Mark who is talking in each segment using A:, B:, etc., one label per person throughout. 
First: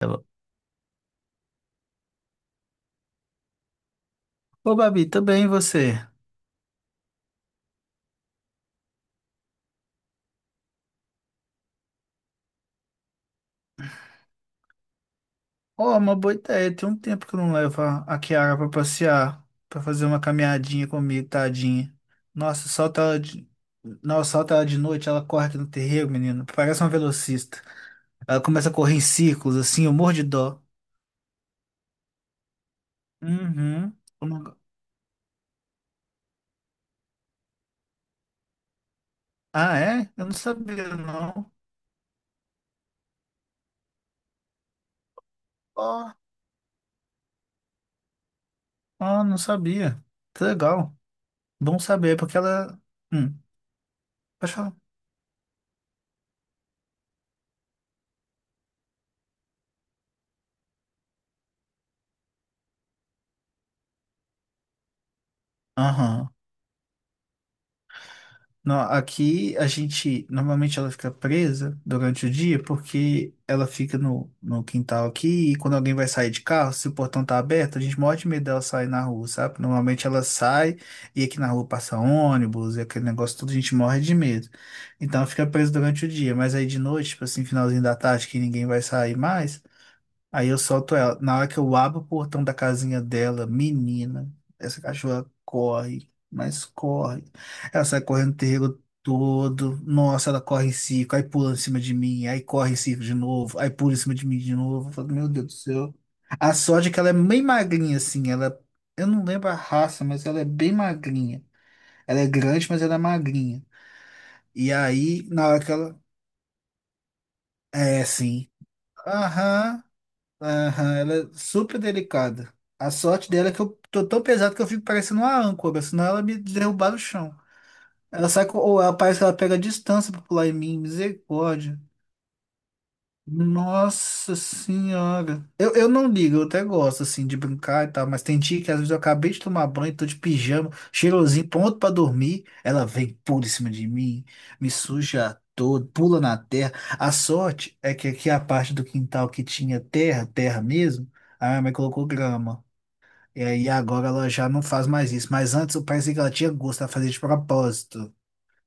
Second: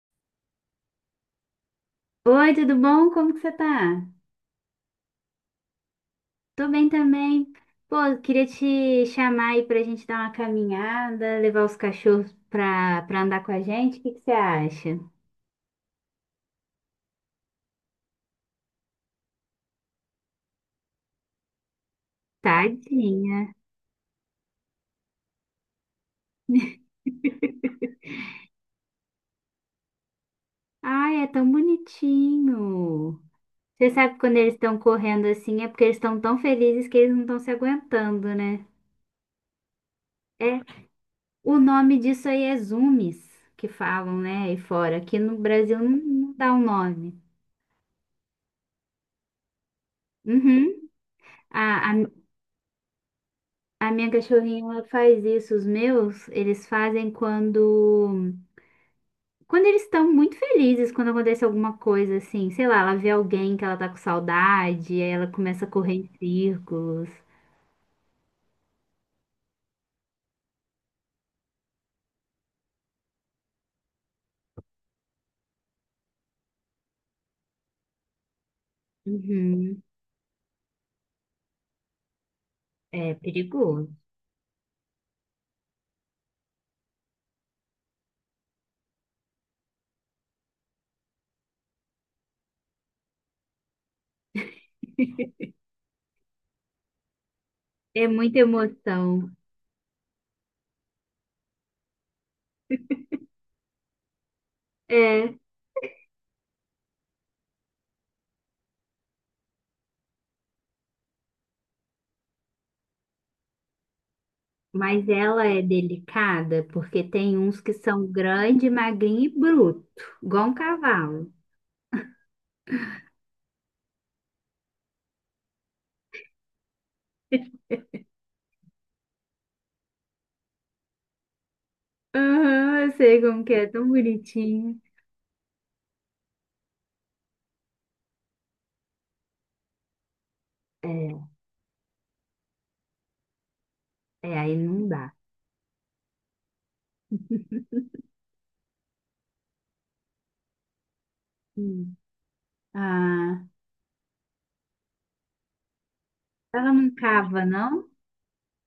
A: Ela.
B: Oi, tudo bom? Como que você tá?
A: Ô, Babi, tudo bem você?
B: Tô bem também. Pô, eu queria te chamar aí pra gente dar uma caminhada, levar os cachorros pra andar com a gente. O que que você acha?
A: Ó, uma boa ideia. Tem um tempo que eu não levo a Kiara pra passear, pra fazer uma caminhadinha comigo, tadinha. Nossa, solta ela
B: Tadinha.
A: de... Nossa, solta ela de noite, ela corre aqui no terreiro, menino. Parece uma velocista. Ela começa a correr em círculos, assim, eu morro de dó.
B: Ai, é tão bonitinho. Você
A: Uhum.
B: sabe que
A: Eu
B: quando eles
A: não-
B: estão correndo assim é porque eles estão tão felizes que eles não estão se aguentando, né?
A: Ah, é? Eu não
B: É,
A: sabia, não.
B: o nome disso aí é zoomies, que falam, né, aí fora. Aqui no Brasil não,
A: Ó,
B: não dá um nome.
A: ó, não sabia. Que
B: Uhum.
A: legal. Bom
B: A, a
A: saber, porque ela... Hum,
B: A minha
A: pode
B: cachorrinha
A: falar.
B: ela faz isso, os meus, eles fazem quando eles estão muito felizes, quando acontece alguma coisa assim, sei lá, ela vê alguém que ela tá com saudade, aí ela começa a correr em
A: Aham.
B: círculos.
A: Não, aqui a gente, normalmente ela fica presa durante o dia porque ela fica no quintal aqui e quando alguém vai sair de carro, se o portão tá aberto, a gente morre de medo dela sair na rua, sabe?
B: Uhum.
A: Normalmente ela sai e aqui na rua passa ônibus e aquele
B: É
A: negócio todo, a gente
B: perigoso.
A: morre de medo. Então ela fica presa durante o dia, mas aí de noite, tipo assim, finalzinho da tarde que ninguém vai sair mais, aí eu solto ela. Na hora que eu abro o portão da casinha dela, menina, essa cachorra corre, mas corre. Ela sai
B: É
A: correndo o
B: muita
A: terreiro
B: emoção.
A: todo. Nossa, ela corre em circo, aí pula em cima de mim, aí corre em circo de novo, aí pula em cima de mim de novo. Eu falo, meu
B: É,
A: Deus do céu. A sorte é que ela é bem magrinha, assim. Ela, eu não lembro a raça, mas ela é bem magrinha. Ela é grande, mas ela é magrinha. E
B: mas
A: aí,
B: ela
A: na
B: é
A: hora que ela.
B: delicada porque tem uns que
A: É,
B: são
A: sim.
B: grande, magrinho e
A: Aham.
B: bruto, igual um
A: Aham, ela
B: cavalo.
A: é super delicada. A sorte dela é que eu tô tão pesado que eu fico parecendo uma âncora, senão ela me derrubar no chão. Ela sai com, ou ela parece que ela pega a distância pra pular em mim, misericórdia.
B: Aham, eu sei como que é, tão
A: Nossa
B: bonitinho.
A: senhora. Eu não ligo, eu até gosto assim de brincar e tal, mas tem dia que às vezes eu acabei de tomar banho, tô de pijama,
B: É,
A: cheirosinho, pronto pra dormir. Ela vem pula em cima de mim,
B: é, aí
A: me
B: não dá.
A: suja todo, pula na terra. A sorte é que aqui é a parte do quintal que tinha terra, terra mesmo, a minha mãe colocou grama. E
B: Ah,
A: aí agora ela já não faz mais isso, mas antes eu parecia que ela tinha
B: ela
A: gosto, ela
B: não
A: fazia de
B: cava, não?
A: propósito.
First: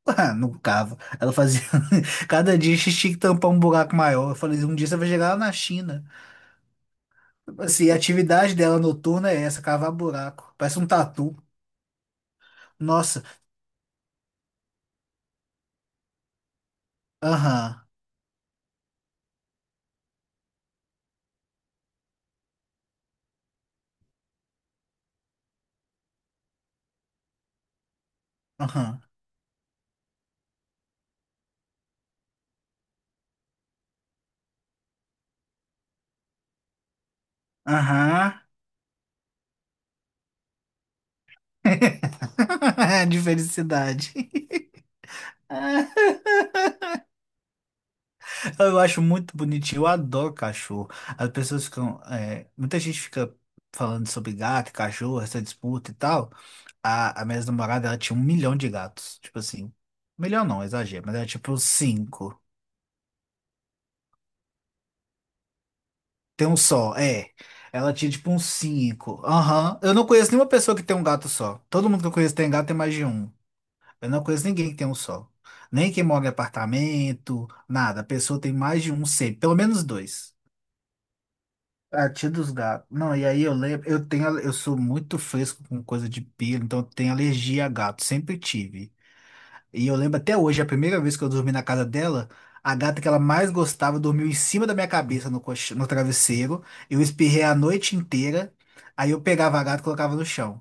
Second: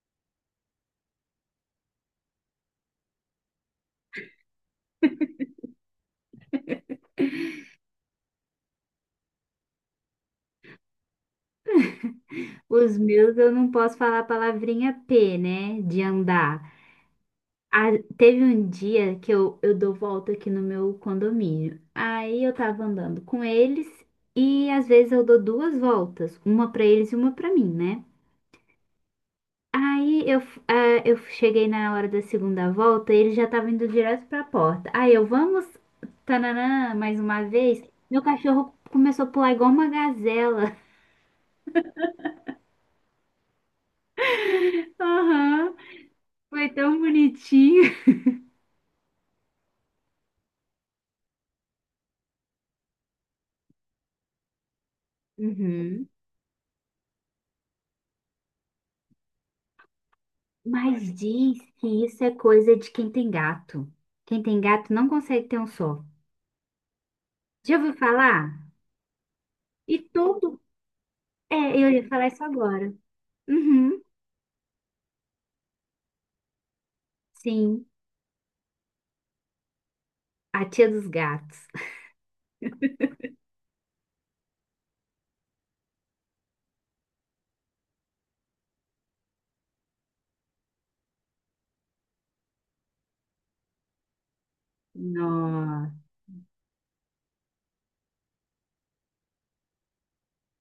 A: Ah, não cava. Ela fazia. Cada dia a gente tinha que tampar um buraco maior. Eu falei, um dia você vai chegar lá na China. Tipo assim, a atividade dela noturna é essa, cavar buraco. Parece um tatu.
B: Os
A: Nossa.
B: meus eu não posso falar a palavrinha P, né? De andar.
A: Aham.
B: Ah, teve um dia que eu dou volta aqui no meu condomínio. Aí eu tava andando com eles e às vezes eu dou duas voltas, uma pra eles e uma pra mim, né?
A: Aham.
B: Aí eu, f- ah, Eu cheguei na hora da segunda volta e eles já estavam indo direto pra porta. Aí eu, vamos, tananã, mais uma vez. Meu
A: Aham.
B: cachorro começou a pular igual uma gazela.
A: De felicidade.
B: Aham. Foi tão bonitinho.
A: Eu acho muito bonitinho. Eu adoro cachorro. As pessoas ficam. É, muita gente fica falando sobre gato, cachorro, essa disputa e
B: Uhum.
A: tal. A minha namorada, ela tinha um milhão de gatos. Tipo assim, milhão não, exagero,
B: Mas
A: mas era tipo
B: diz
A: uns
B: que isso é
A: cinco.
B: coisa de quem tem gato. Quem tem gato não consegue ter um só.
A: Tem um só, é.
B: Já ouviu
A: Ela tinha tipo
B: falar?
A: uns cinco. Aham. Eu
B: E
A: não conheço nenhuma
B: todo.
A: pessoa que tem um gato
B: É,
A: só.
B: eu
A: Todo mundo
B: ia
A: que eu
B: falar
A: conheço
B: isso
A: tem gato tem
B: agora.
A: mais de um.
B: Uhum,
A: Eu não conheço ninguém que tem um só. Nem quem mora em apartamento,
B: sim,
A: nada. A pessoa tem mais de um sempre, pelo menos dois.
B: a tia dos gatos.
A: A tia dos gatos. Não, e aí eu lembro, eu tenho, eu sou muito fresco com coisa de pelo, então eu tenho alergia a gato, sempre tive. E eu lembro até hoje, a primeira vez que eu dormi na casa dela, a gata que ela mais gostava dormiu em cima da minha cabeça no, no
B: Nossa.
A: travesseiro. Eu espirrei a noite inteira. Aí eu pegava a gata e colocava no chão.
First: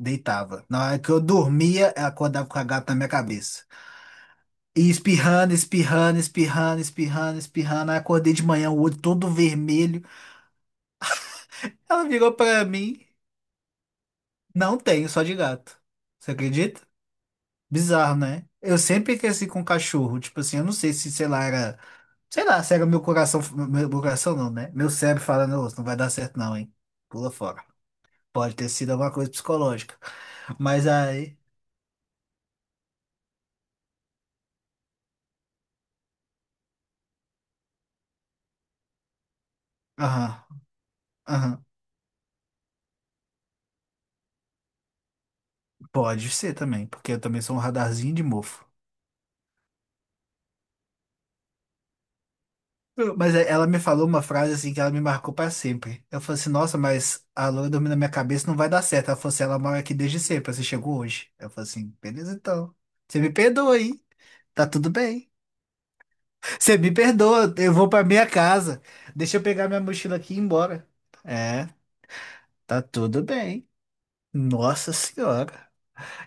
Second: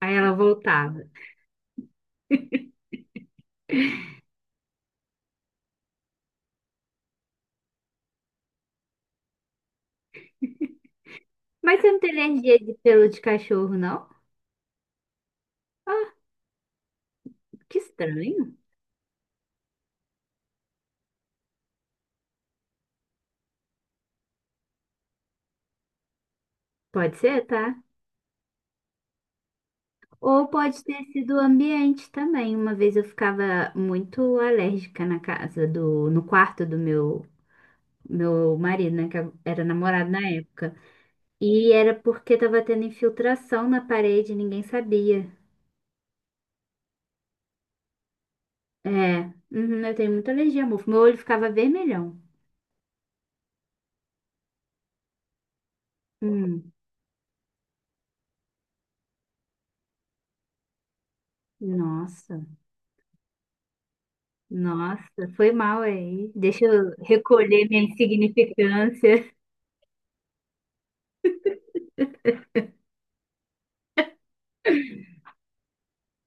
B: Aí ela
A: Na hora
B: voltava.
A: que eu dormia, ela acordava com a gata na minha cabeça. E espirrando, espirrando, espirrando, espirrando, espirrando. Aí acordei de manhã, o olho todo vermelho.
B: Mas você não
A: Ela
B: tem
A: virou
B: alergia
A: pra
B: de
A: mim.
B: pelo de cachorro, não?
A: Não tenho, só de gato.
B: Ah,
A: Você acredita?
B: que
A: Bizarro,
B: estranho.
A: né? Eu sempre cresci com cachorro. Tipo assim, eu não sei se, sei lá, era. Sei lá, cega meu coração, meu coração não, né? Meu cérebro falando, "Ô, não vai dar certo não, hein?
B: Pode
A: Pula
B: ser,
A: fora.
B: tá?
A: Pode ter sido alguma coisa psicológica.
B: Ou pode
A: Mas
B: ter
A: aí,
B: sido o ambiente também. Uma vez eu ficava muito alérgica na casa do, no quarto do meu marido, né, que era namorado na
A: aham,
B: época.
A: aham,
B: E era porque tava tendo infiltração na parede, e ninguém sabia.
A: pode ser também, porque eu também sou um radarzinho de mofo.
B: É, uhum, eu tenho muita alergia a mofo. Meu olho ficava vermelhão.
A: Ela me falou uma frase assim que ela me marcou pra sempre. Eu falei assim,
B: Hum,
A: nossa, mas a loira dormiu na minha cabeça, não vai dar certo. Ela falou assim, ela mora aqui desde sempre, você chegou hoje. Eu falei assim, beleza
B: nossa,
A: então. Você me perdoa, hein? Tá tudo
B: nossa,
A: bem.
B: foi mal aí. Deixa
A: Você me
B: eu
A: perdoa,
B: recolher
A: eu
B: minha
A: vou pra minha casa.
B: insignificância.
A: Deixa eu pegar minha mochila aqui e ir embora. É, tá tudo bem. Nossa senhora.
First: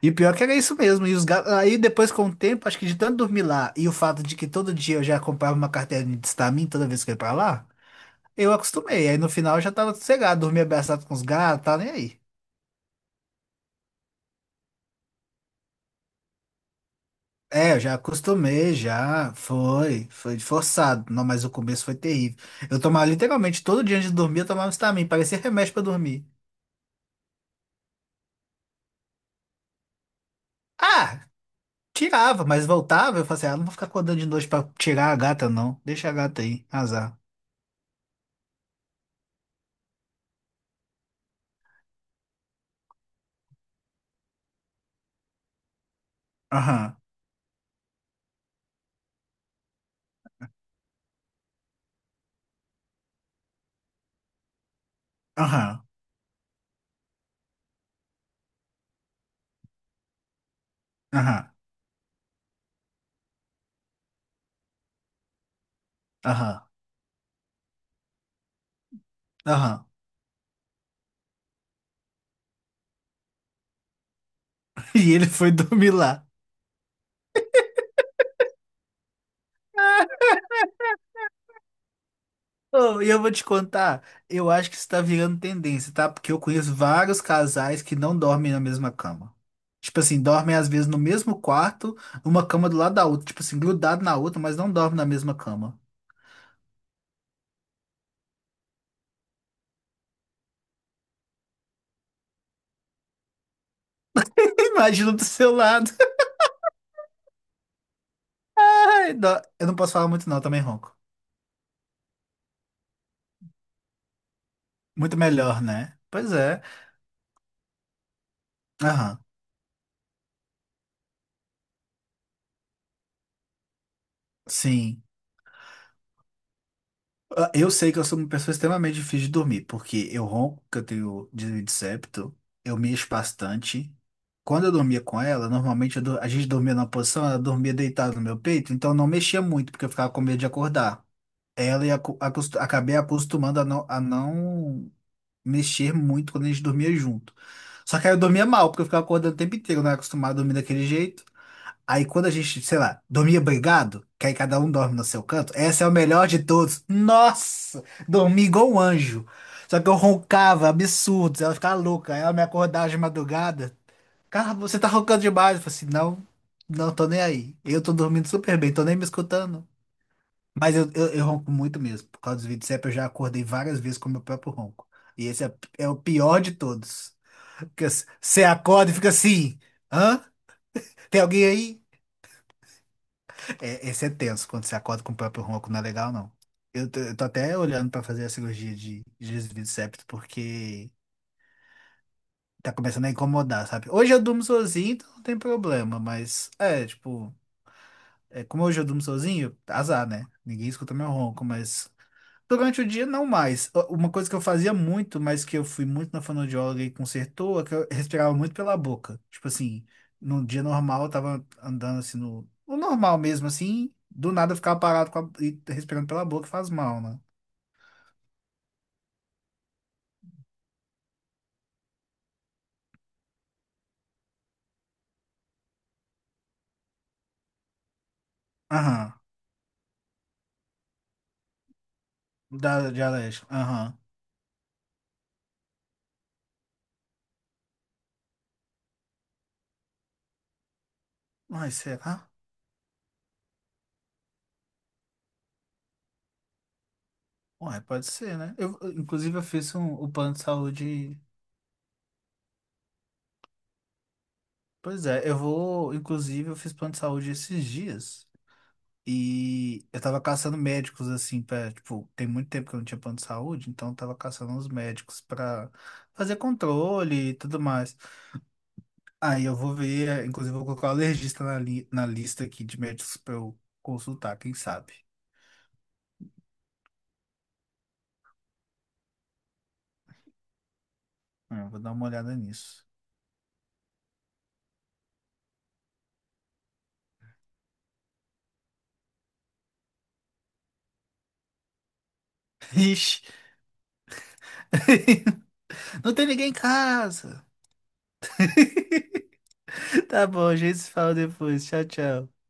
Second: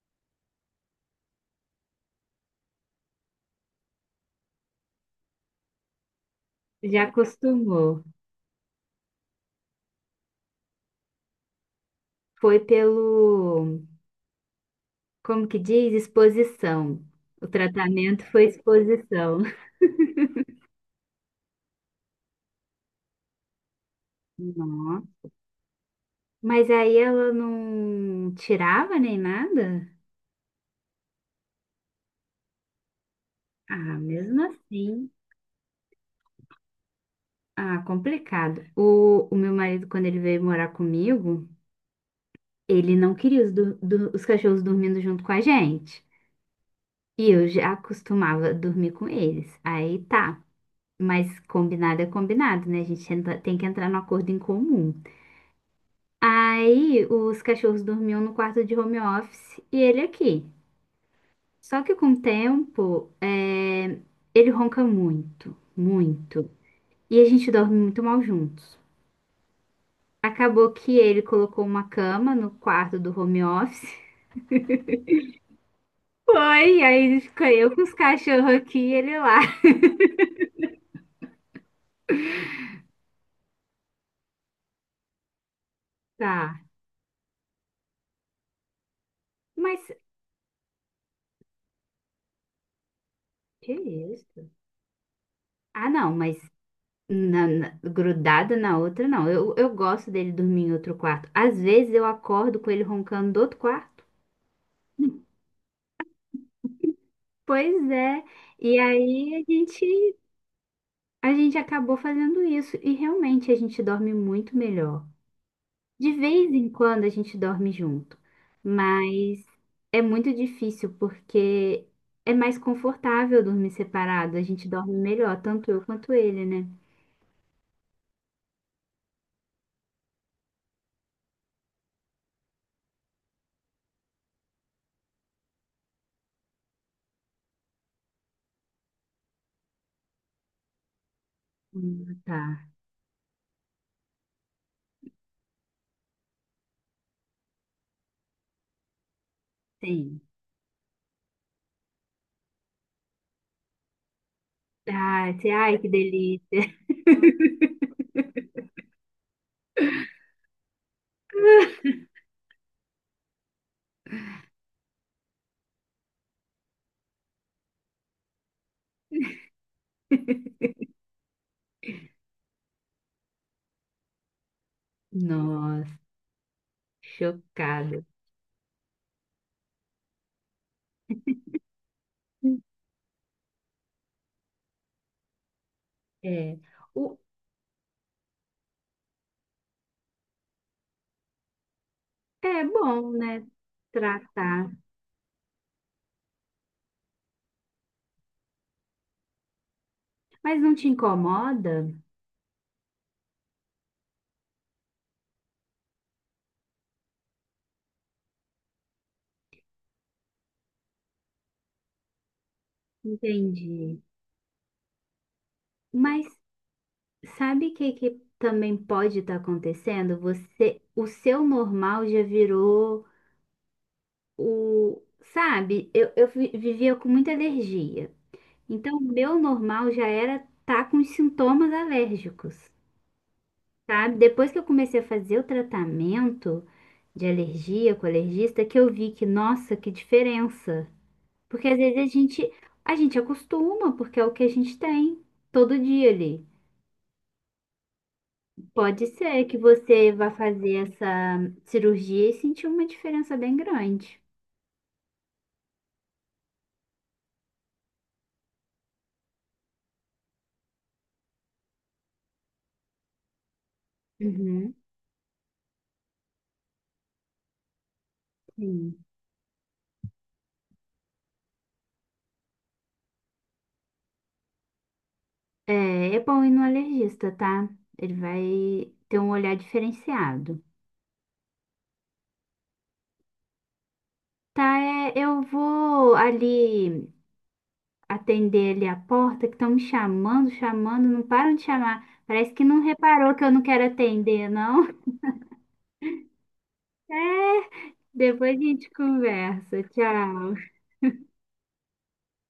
A: E o pior que era isso mesmo. Aí depois, com o tempo, acho que de tanto dormir lá e o fato de que todo dia eu já comprava uma cartelinha de Stamin toda
B: Já
A: vez que eu ia pra lá,
B: acostumou.
A: eu acostumei. Aí no final eu já tava sossegado, dormia abraçado com os gatos, tá nem aí.
B: Foi pelo, Como que diz? Exposição. O
A: É, eu já
B: tratamento foi
A: acostumei, já.
B: exposição.
A: Foi, foi forçado. Não, mas o começo foi terrível. Eu tomava literalmente todo dia antes de dormir, eu tomava Stamin,
B: Nossa.
A: parecia remédio pra dormir.
B: Mas aí ela não tirava nem nada?
A: Ah! Tirava, mas voltava. Eu falei assim, ah, não vou
B: Ah,
A: ficar acordando de
B: mesmo
A: noite pra
B: assim.
A: tirar a gata, não. Deixa a gata aí, azar.
B: Ah, complicado. O meu marido, quando ele veio morar comigo, ele não queria os cachorros dormindo junto com a gente.
A: Aham,
B: E eu já costumava dormir com eles. Aí tá. Mas combinado é combinado, né? A gente tem que entrar no acordo em comum.
A: aham,
B: Aí os cachorros dormiam no quarto de home office e ele aqui.
A: aham,
B: Só que com o tempo, ele ronca muito, muito.
A: aham,
B: E a gente dorme muito mal juntos.
A: aham.
B: Acabou que ele colocou uma cama no quarto do home office.
A: E ele foi dormir lá.
B: Foi, e aí fica eu com os cachorros aqui e ele lá.
A: Oh, e eu vou te contar, eu acho que isso tá virando tendência, tá? Porque eu
B: Tá.
A: conheço vários casais que não dormem na mesma cama.
B: Mas
A: Tipo assim, dormem às vezes no mesmo quarto, uma cama do lado da outra, tipo assim,
B: que
A: grudado na outra,
B: isso?
A: mas não dormem na mesma cama.
B: Ah, não, mas grudada na outra, não. Eu gosto dele dormir em outro quarto. Às vezes eu acordo com ele roncando do outro quarto.
A: Imagina do seu lado.
B: Pois é. E
A: Ai,
B: aí
A: dó. Eu não posso falar muito não, eu também ronco.
B: a gente acabou fazendo isso. E realmente a gente dorme muito melhor.
A: Muito melhor, né?
B: De
A: Pois
B: vez
A: é.
B: em quando a gente dorme junto,
A: Aham.
B: mas é muito difícil porque é mais confortável dormir separado, a gente dorme
A: Sim.
B: melhor, tanto eu quanto ele, né?
A: Ah, eu sei que eu sou uma pessoa extremamente difícil de dormir, porque eu ronco, que eu tenho desvio de septo, eu mexo bastante. Quando eu dormia com ela, normalmente a gente dormia numa posição, ela dormia deitada no meu peito, então eu não mexia muito, porque eu ficava com medo de acordar. Ela
B: Tá,
A: acabei acostumando a não mexer muito quando a gente dormia junto. Só que aí eu dormia mal, porque eu ficava acordando o tempo inteiro, eu não era
B: sim.
A: acostumado a dormir daquele jeito. Aí quando a gente, sei lá, dormia brigado, que aí cada um dorme no seu
B: Ah, esse-
A: canto,
B: ai,
A: essa é
B: que
A: o melhor de
B: delícia.
A: todos. Nossa, dormi igual um anjo. Só que eu roncava, absurdos, ela ficava louca. Aí ela me acordava de madrugada. Cara, você tá roncando demais. Eu falei assim, não, não tô nem aí. Eu tô dormindo super bem, tô nem me escutando. Mas eu ronco muito mesmo. Por causa dos vídeos eu já acordei várias vezes com o meu próprio ronco. E esse é, é
B: Nossa,
A: o pior de todos. Porque
B: chocada.
A: você acorda e fica assim, hã? Tem alguém aí? É, esse é tenso, quando você acorda com o próprio ronco, não é legal, não.
B: É,
A: Eu tô, eu
B: o,
A: tô até olhando pra fazer a cirurgia de desvio de septo, porque
B: é
A: tá começando a
B: bom, né?
A: incomodar, sabe? Hoje eu durmo
B: Tratar.
A: sozinho, então não tem problema, mas é, tipo, é, como hoje eu durmo sozinho, azar, né?
B: Mas
A: Ninguém
B: não te
A: escuta meu ronco, mas
B: incomoda?
A: durante o dia, não mais. Uma coisa que eu fazia muito, mas que eu fui muito na fonoaudióloga e consertou, é que eu respirava muito pela boca. Tipo assim, num dia normal, eu tava andando assim no, no normal mesmo, assim,
B: Entendi.
A: do nada eu ficava parado com e respirando
B: Mas
A: pela boca faz mal, né?
B: sabe o que, que também pode estar acontecendo? Você, o seu normal já virou o, sabe? Vivia com muita alergia. Então, o
A: Aham.
B: meu normal já era tá com os sintomas alérgicos,
A: Da, de alérgico. Aham.
B: sabe? Depois que eu comecei a fazer o tratamento de alergia com alergista, que eu vi que, nossa, que diferença. Porque
A: Uai,
B: às vezes
A: será?
B: a gente acostuma, porque é o que a gente tem todo dia ali.
A: Uai, pode ser, né? Eu,
B: Pode
A: inclusive, eu
B: ser que
A: fiz um, o
B: você vá
A: plano de
B: fazer
A: saúde.
B: essa cirurgia e sentir uma diferença bem grande.
A: Pois é, eu vou. Inclusive, eu fiz plano de saúde esses dias. E eu tava caçando médicos, assim, pra, tipo, tem muito tempo que eu não tinha plano de saúde, então eu tava caçando uns
B: Uhum,
A: médicos pra fazer controle e tudo mais.
B: sim.
A: Aí eu vou ver, inclusive eu vou colocar o alergista na, li na lista aqui de médicos pra eu consultar, quem sabe?
B: É, é bom ir no alergista, tá? Ele vai ter um olhar diferenciado.
A: Eu vou dar uma olhada nisso.
B: Tá, é, eu vou ali atender ali a porta, que estão me chamando, chamando, não param de chamar. Parece que não
A: Ixi.
B: reparou que eu não quero atender, não.
A: Não tem ninguém em casa!
B: É, depois a gente conversa.
A: Tá bom, a
B: Tchau.
A: gente se fala depois. Tchau, tchau.